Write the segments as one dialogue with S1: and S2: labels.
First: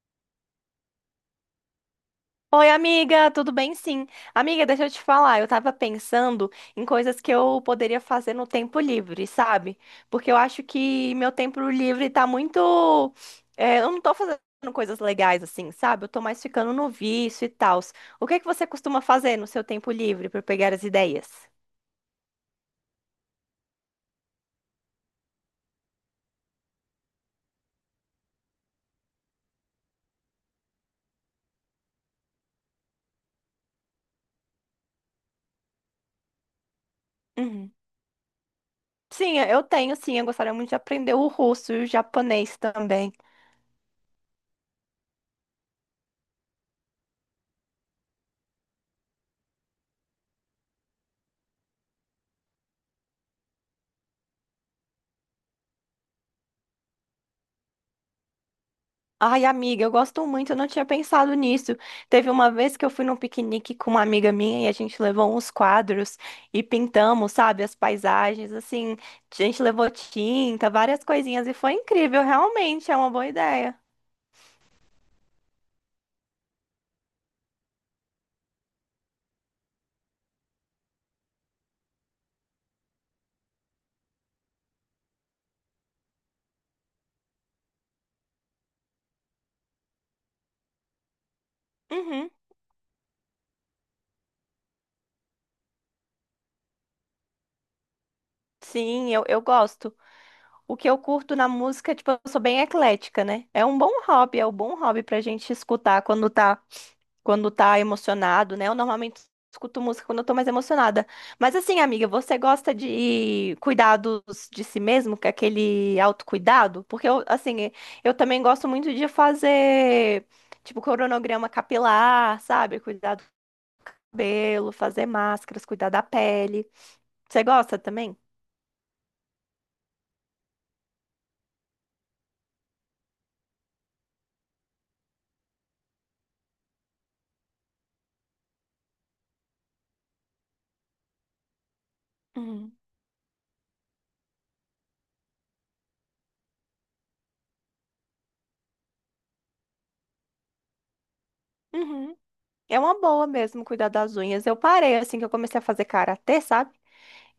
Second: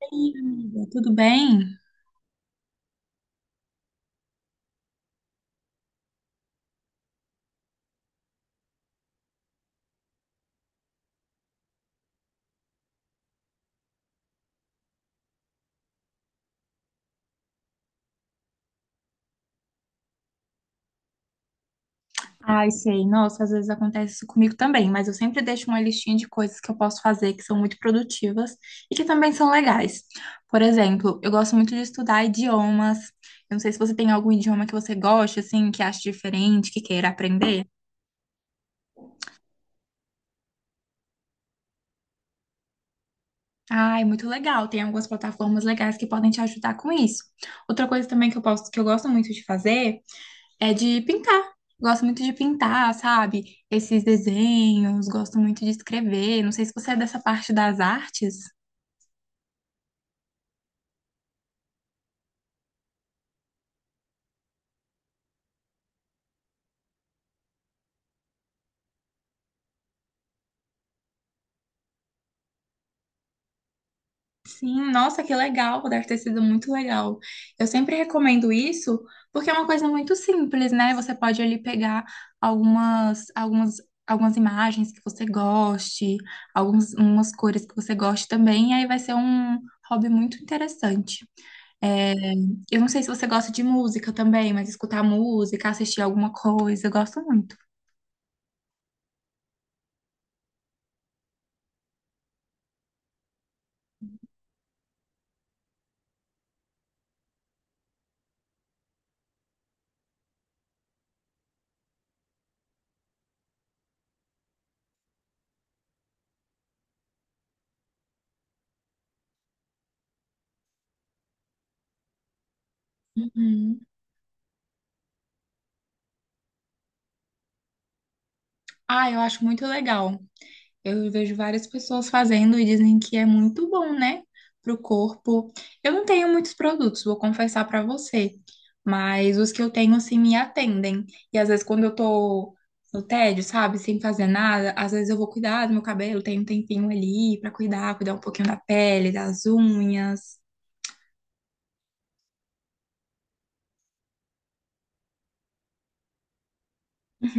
S1: Oi, amiga, tudo bem?
S2: Oi, amiga, tudo bem? Sim. Amiga, deixa eu te falar, eu tava pensando em coisas que eu poderia fazer no tempo livre, sabe? Porque eu acho que meu tempo livre tá muito. Eu não tô fazendo coisas legais assim, sabe? Eu tô mais ficando no vício e tal. O que é que você costuma fazer no seu tempo livre pra eu pegar as ideias?
S1: Ai, sei. Nossa, às vezes acontece isso comigo também, mas eu sempre deixo uma listinha de coisas que eu posso fazer que são muito produtivas e que também são legais. Por exemplo, eu gosto muito de estudar idiomas. Eu não sei se você tem algum idioma que você gosta, assim, que acha diferente, que queira aprender.
S2: Uhum. Sim, eu tenho, sim. Eu gostaria muito de aprender o russo e o japonês também.
S1: Ai, muito legal. Tem algumas plataformas legais que podem te ajudar com isso. Outra coisa também que eu posso, que eu gosto muito de fazer é de pintar. Gosto muito de pintar, sabe? Esses desenhos, gosto muito de escrever. Não sei se você é dessa parte das artes.
S2: Ai, amiga, eu gosto muito, eu não tinha pensado nisso. Teve uma vez que eu fui num piquenique com uma amiga minha e a gente levou uns quadros e pintamos, sabe, as paisagens, assim, a gente levou tinta, várias coisinhas e foi incrível, realmente, é uma boa ideia.
S1: Sim, nossa, que legal, deve ter sido muito legal. Eu sempre recomendo isso porque é uma coisa muito simples, né? Você pode ali pegar algumas, algumas, algumas imagens que você goste, algumas umas cores que você goste também, e aí vai ser um hobby muito interessante. É,
S2: Uhum.
S1: eu não sei se você gosta de música também, mas escutar música, assistir alguma coisa, eu gosto muito.
S2: Sim, eu gosto. O que eu curto na música, tipo, eu sou bem eclética, né? É um bom hobby, é um bom hobby pra gente escutar quando tá emocionado, né? Eu normalmente escuto música quando eu tô mais emocionada. Mas assim, amiga, você gosta de cuidados de si mesmo, que é aquele autocuidado? Porque eu, assim, eu também gosto muito de fazer, tipo, cronograma capilar, sabe? Cuidar do
S1: Uhum.
S2: cabelo, fazer máscaras, cuidar da pele. Você gosta também?
S1: Ah, eu acho muito legal. Eu vejo várias pessoas fazendo e dizem que é muito bom, né? Pro corpo. Eu não tenho muitos produtos, vou confessar pra você, mas os que eu tenho assim me atendem. E às vezes quando eu tô
S2: Uhum.
S1: no tédio, sabe, sem fazer nada, às vezes eu vou cuidar do meu cabelo, tenho um tempinho ali pra cuidar, cuidar um pouquinho da pele, das unhas.
S2: Uhum. É uma boa mesmo cuidar das unhas. Eu parei assim que eu comecei a fazer karatê, sabe?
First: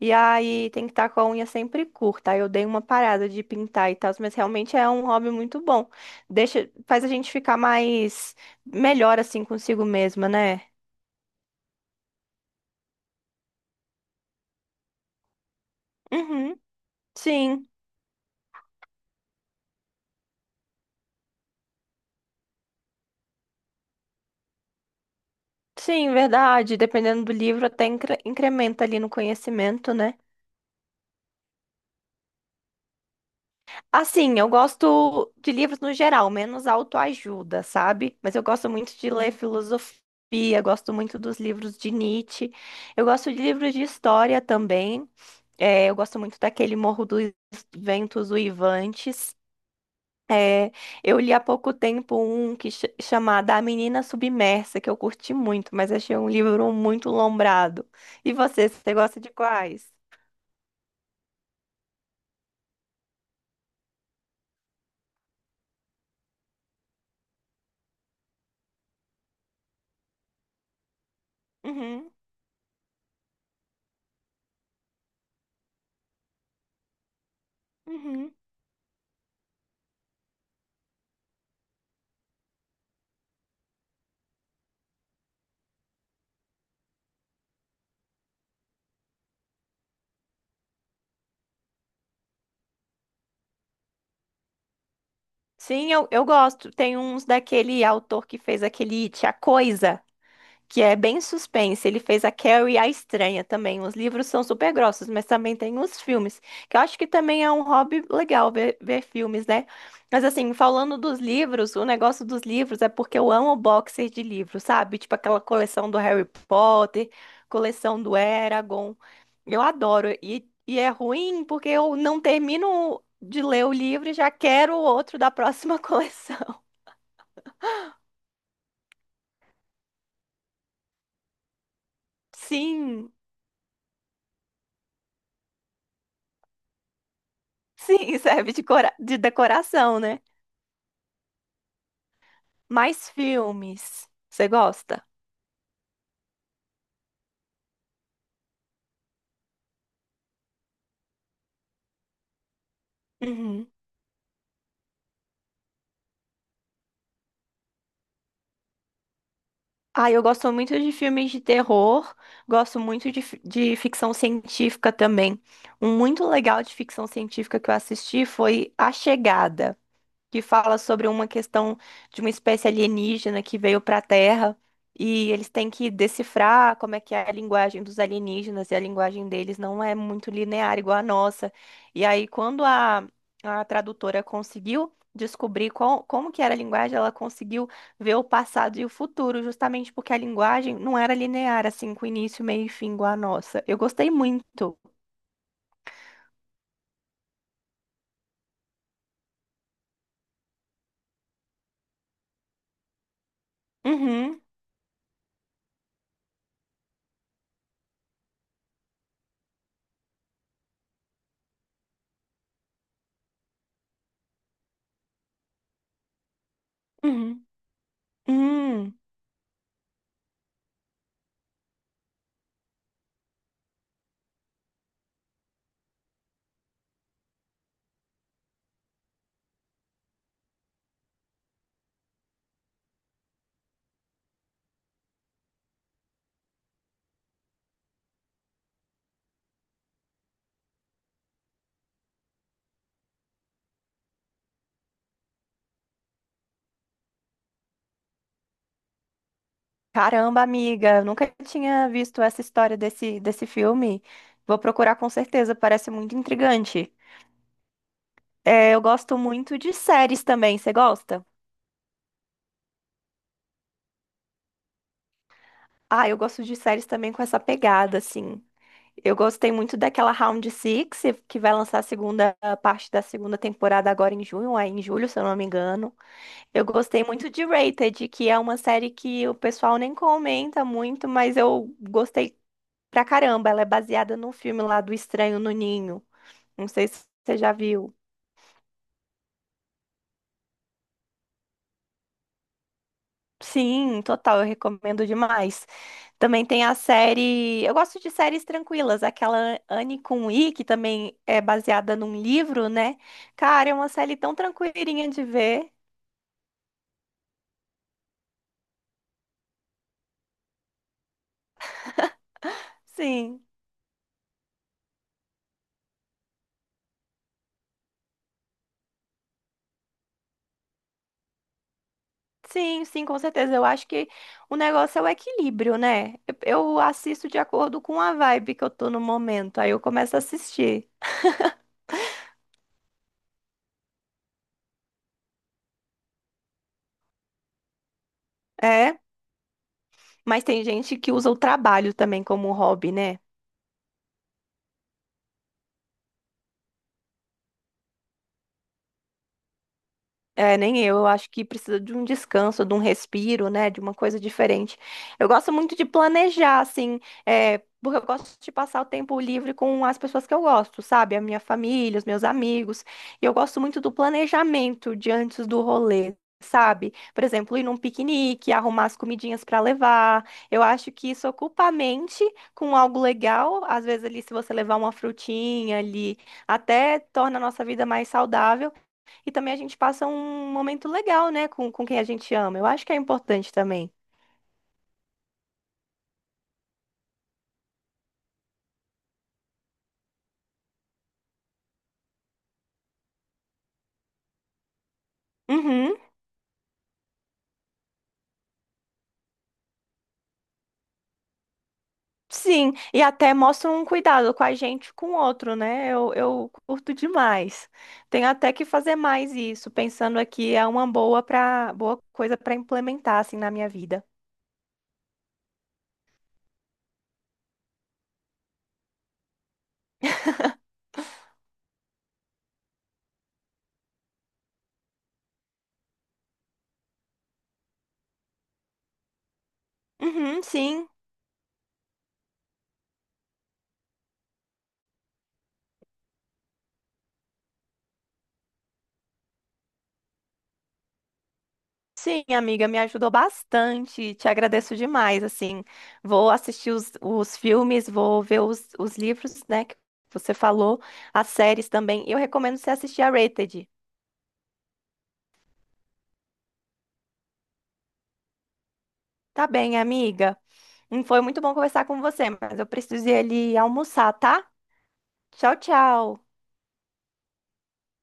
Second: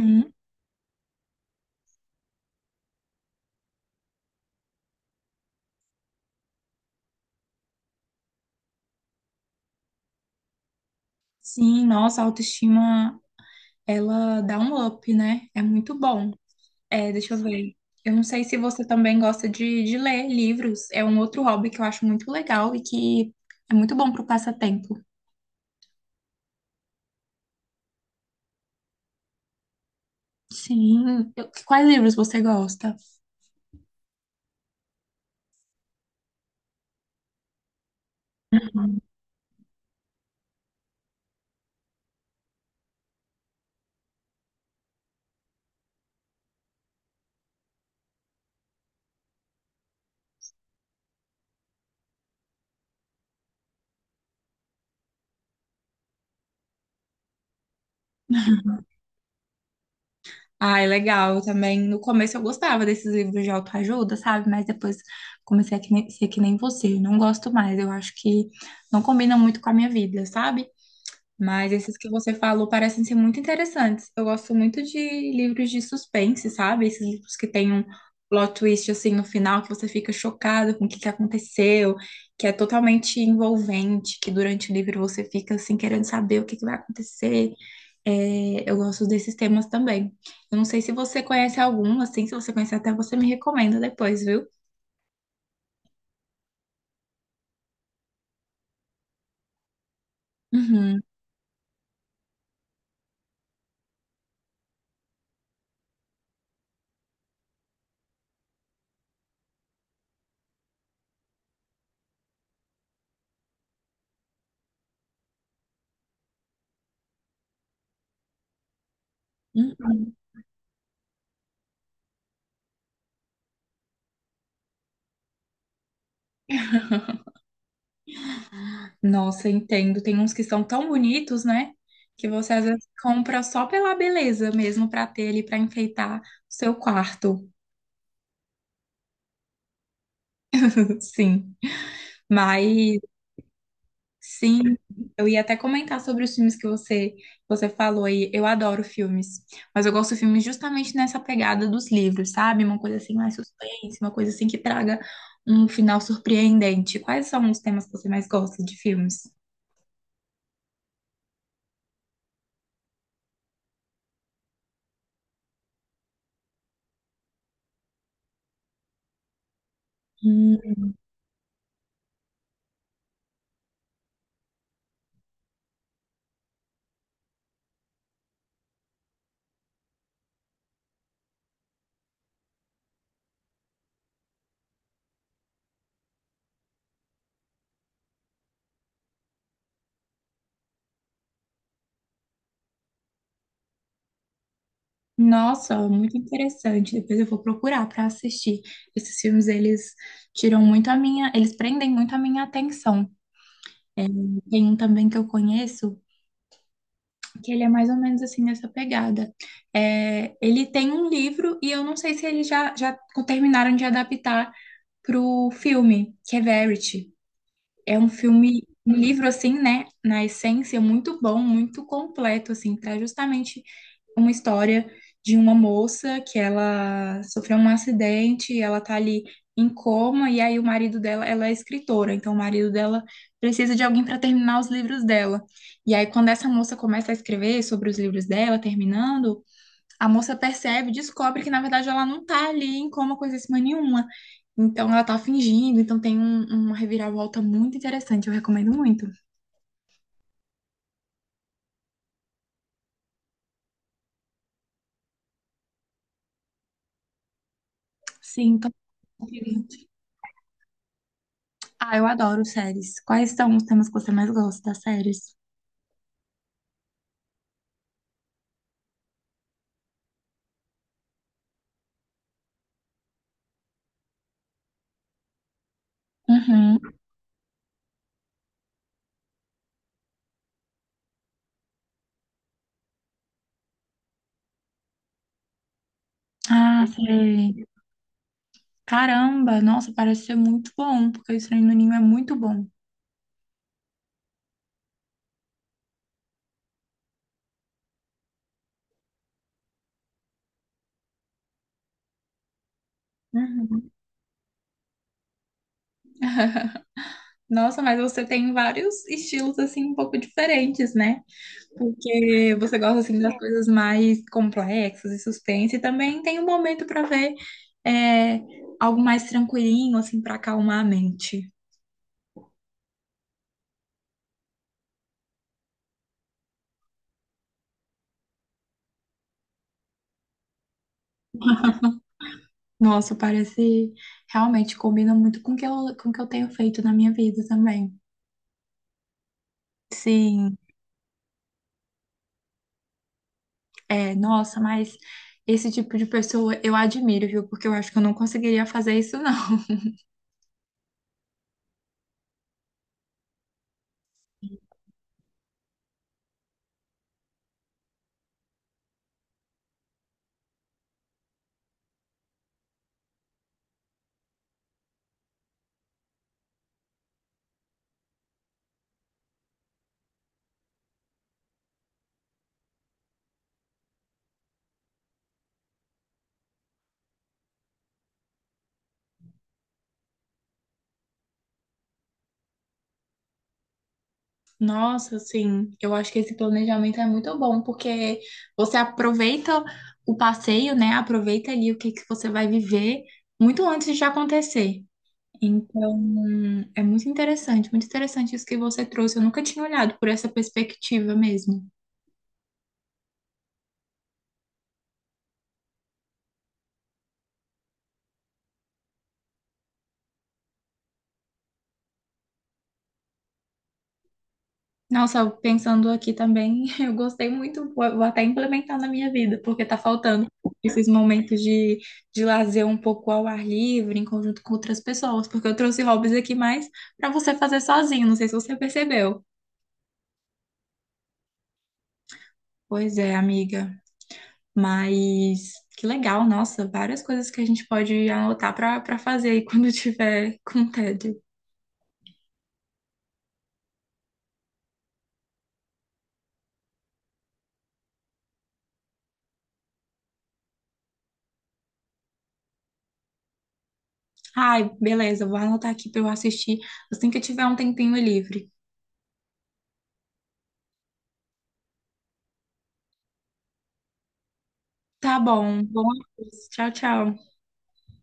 S2: E aí tem que estar com a unha sempre curta. Aí eu dei uma parada de pintar e tal, mas realmente é um hobby muito bom. Deixa, faz a gente ficar mais melhor assim consigo mesma, né?
S1: Sim, nossa, a autoestima, ela dá um up, né? É muito bom.
S2: Uhum.
S1: É, deixa eu
S2: Sim,
S1: ver. Eu não sei se você também gosta de ler livros. É um outro hobby que eu acho muito legal e que é muito bom para o passatempo.
S2: sim, verdade. Dependendo do livro, até incrementa ali no conhecimento, né?
S1: Sim. Quais livros você gosta?
S2: Assim, eu gosto de livros no geral, menos autoajuda, sabe? Mas eu gosto muito de ler filosofia, gosto muito dos livros de Nietzsche. Eu gosto de livros de história também. É, eu gosto muito daquele Morro dos Ventos Uivantes. É, eu li há pouco tempo um que ch chamado A Menina Submersa, que eu curti muito, mas achei um livro muito lombrado. E você gosta de quais?
S1: Ah, é legal. Eu também, no começo eu gostava desses livros de autoajuda, sabe? Mas depois comecei a que nem- ser que nem você. Eu não gosto mais. Eu acho que não combina muito com a minha vida, sabe? Mas esses que
S2: Uhum,
S1: você falou parecem ser muito interessantes. Eu gosto muito de livros de suspense, sabe? Esses livros que tem um
S2: uhum.
S1: plot twist assim no final, que você fica chocado com o que que aconteceu, que é totalmente envolvente, que durante o livro você fica assim querendo saber o que que vai acontecer. É, eu gosto desses temas também. Eu não sei se você conhece algum, assim, se você conhecer até você me recomenda depois, viu?
S2: Sim, eu gosto. Tem uns daquele autor que fez aquele It, A Coisa, que é
S1: Uhum.
S2: bem suspense. Ele fez a Carrie a Estranha também. Os livros são super grossos, mas também tem os filmes, que eu acho que também é um hobby legal ver, ver filmes, né? Mas assim, falando dos livros, o negócio dos livros é porque eu amo boxer de livros, sabe? Tipo aquela coleção do Harry Potter, coleção do Eragon. Eu adoro.
S1: Uhum.
S2: E, é ruim porque eu não termino de ler o livro e já quero o outro da próxima coleção.
S1: Nossa, entendo. Tem uns que são tão bonitos, né? Que você às vezes
S2: Sim,
S1: compra só pela beleza mesmo para ter ali para enfeitar o seu quarto.
S2: sim, serve de decoração, né?
S1: Sim. Mas
S2: Mais filmes. Você
S1: sim,
S2: gosta?
S1: eu ia até comentar sobre os filmes que você falou aí. Eu adoro filmes, mas eu gosto de filmes justamente nessa pegada dos livros, sabe? Uma coisa assim mais
S2: Uhum.
S1: suspense, uma coisa assim que traga um final surpreendente. Quais são os temas que você mais gosta de filmes?
S2: Ah, eu gosto muito de filmes de terror, gosto muito de ficção científica também. Um muito legal de ficção científica que eu assisti foi A Chegada, que fala sobre uma questão de uma espécie alienígena que veio para a Terra e eles têm que decifrar como é que é a linguagem dos alienígenas e a linguagem deles não é muito linear igual a nossa. E aí, quando a tradutora conseguiu descobrir qual, como que era a linguagem, ela conseguiu ver o passado e o futuro, justamente porque a linguagem não era linear, assim, com início, meio e fim igual a nossa. Eu gostei muito.
S1: Nossa, muito interessante. Depois eu vou procurar para assistir. Esses filmes, eles tiram muito a minha, eles prendem muito a minha atenção.
S2: Uhum,
S1: Tem um também que eu conheço, que ele é mais ou menos assim nessa pegada. É, ele tem um livro e eu não sei se eles já terminaram de adaptar para o filme, que é Verity.
S2: uhum.
S1: É um filme, um
S2: Hum.
S1: livro assim, né, na essência, muito bom, muito completo, assim, para justamente uma história de uma moça que ela sofreu um acidente, ela tá ali em coma, e aí o marido dela, ela é escritora, então o marido dela precisa de alguém para terminar os livros dela. E aí, quando essa moça começa a escrever sobre os livros dela, terminando, a moça percebe, descobre que na verdade ela não tá ali em coma coisa assim nenhuma. Então ela tá fingindo, então tem uma reviravolta muito interessante, eu recomendo muito.
S2: Caramba, amiga, eu nunca tinha visto essa história desse filme. Vou procurar com certeza, parece muito intrigante.
S1: Sim, então.
S2: É, eu gosto muito de séries também, você gosta?
S1: Ah, eu adoro séries. Quais são os temas que você mais gosta das séries?
S2: Ah, eu gosto de séries também com essa pegada, assim. Eu gostei muito daquela Round Six, que vai lançar a segunda, a parte da segunda temporada agora em junho, aí em julho, se eu não me engano. Eu
S1: Uhum.
S2: gostei muito de Rated, que é uma série que o pessoal nem comenta muito, mas eu gostei pra caramba. Ela é baseada num filme lá do Estranho no Ninho. Não
S1: Ah,
S2: sei se você já
S1: sei.
S2: viu.
S1: Caramba, nossa, parece ser muito bom, porque o estranho no ninho é muito bom.
S2: Sim, total, eu recomendo demais. Também tem a série. Eu gosto de séries tranquilas, aquela Anne com I, que também é baseada num livro, né? Cara, é uma
S1: Uhum.
S2: série tão tranquilinha de ver.
S1: Nossa, mas você tem vários estilos assim um pouco diferentes, né? Porque você gosta assim das
S2: Sim,
S1: coisas mais complexas e suspense, e também tem um momento para ver é, algo mais tranquilinho assim para acalmar a mente.
S2: sim, sim, com certeza. Eu acho que o negócio é o equilíbrio, né? Eu assisto de acordo com a vibe que eu tô no momento, aí eu começo a assistir.
S1: Nossa, parece realmente combina muito com o que eu, com o que eu tenho feito na minha vida também.
S2: É, mas
S1: Sim.
S2: tem gente que usa o trabalho também como hobby, né?
S1: É, nossa, mas esse tipo de pessoa eu admiro, viu? Porque eu acho que eu não conseguiria fazer isso, não.
S2: É, nem eu, eu acho que precisa de um descanso, de um respiro, né, de uma coisa diferente. Eu gosto muito de planejar, assim, é, porque eu gosto de passar o tempo livre com as pessoas que eu gosto, sabe? A minha família, os meus amigos. E eu gosto muito do planejamento de antes do rolê. Sabe? Por exemplo, ir num piquenique, arrumar as comidinhas para levar. Eu acho que isso ocupa a mente com algo legal. Às vezes, ali, se você levar uma frutinha ali, até torna a nossa vida mais saudável. E também a gente passa um momento legal, né, com quem a gente ama. Eu acho que é importante também.
S1: Nossa, assim, eu acho que esse planejamento é muito bom, porque você aproveita o passeio, né? Aproveita ali o que que você vai viver muito antes de acontecer.
S2: Uhum,
S1: Então, é muito interessante isso que você trouxe. Eu nunca tinha olhado por essa perspectiva mesmo.
S2: sim. E até mostra um cuidado com a gente, com o outro, né? Eu curto demais. Tenho até que fazer mais isso, pensando aqui é uma boa coisa para implementar assim na minha vida.
S1: Nossa, pensando aqui também, eu gostei muito, vou até implementar na minha vida, porque tá faltando esses momentos de lazer um pouco ao ar livre, em conjunto com outras pessoas, porque eu trouxe hobbies aqui mais pra você fazer sozinho, não sei se você percebeu.
S2: Uhum, sim.
S1: Pois é, amiga, mas que legal, nossa, várias coisas que a gente pode anotar pra para fazer aí quando tiver com tédio.
S2: Sim, amiga, me ajudou bastante. Te agradeço demais. Assim, vou assistir os filmes, vou ver os livros, né, que você falou, as séries também. E eu recomendo você assistir a Rated.
S1: Ai, beleza, vou anotar aqui pra eu assistir assim que eu tiver um tempinho livre.
S2: Tá bem, amiga. Foi muito bom conversar com você, mas eu preciso ir ali almoçar, tá?
S1: Tá
S2: Tchau,
S1: bom, bom,
S2: tchau.
S1: tchau, tchau.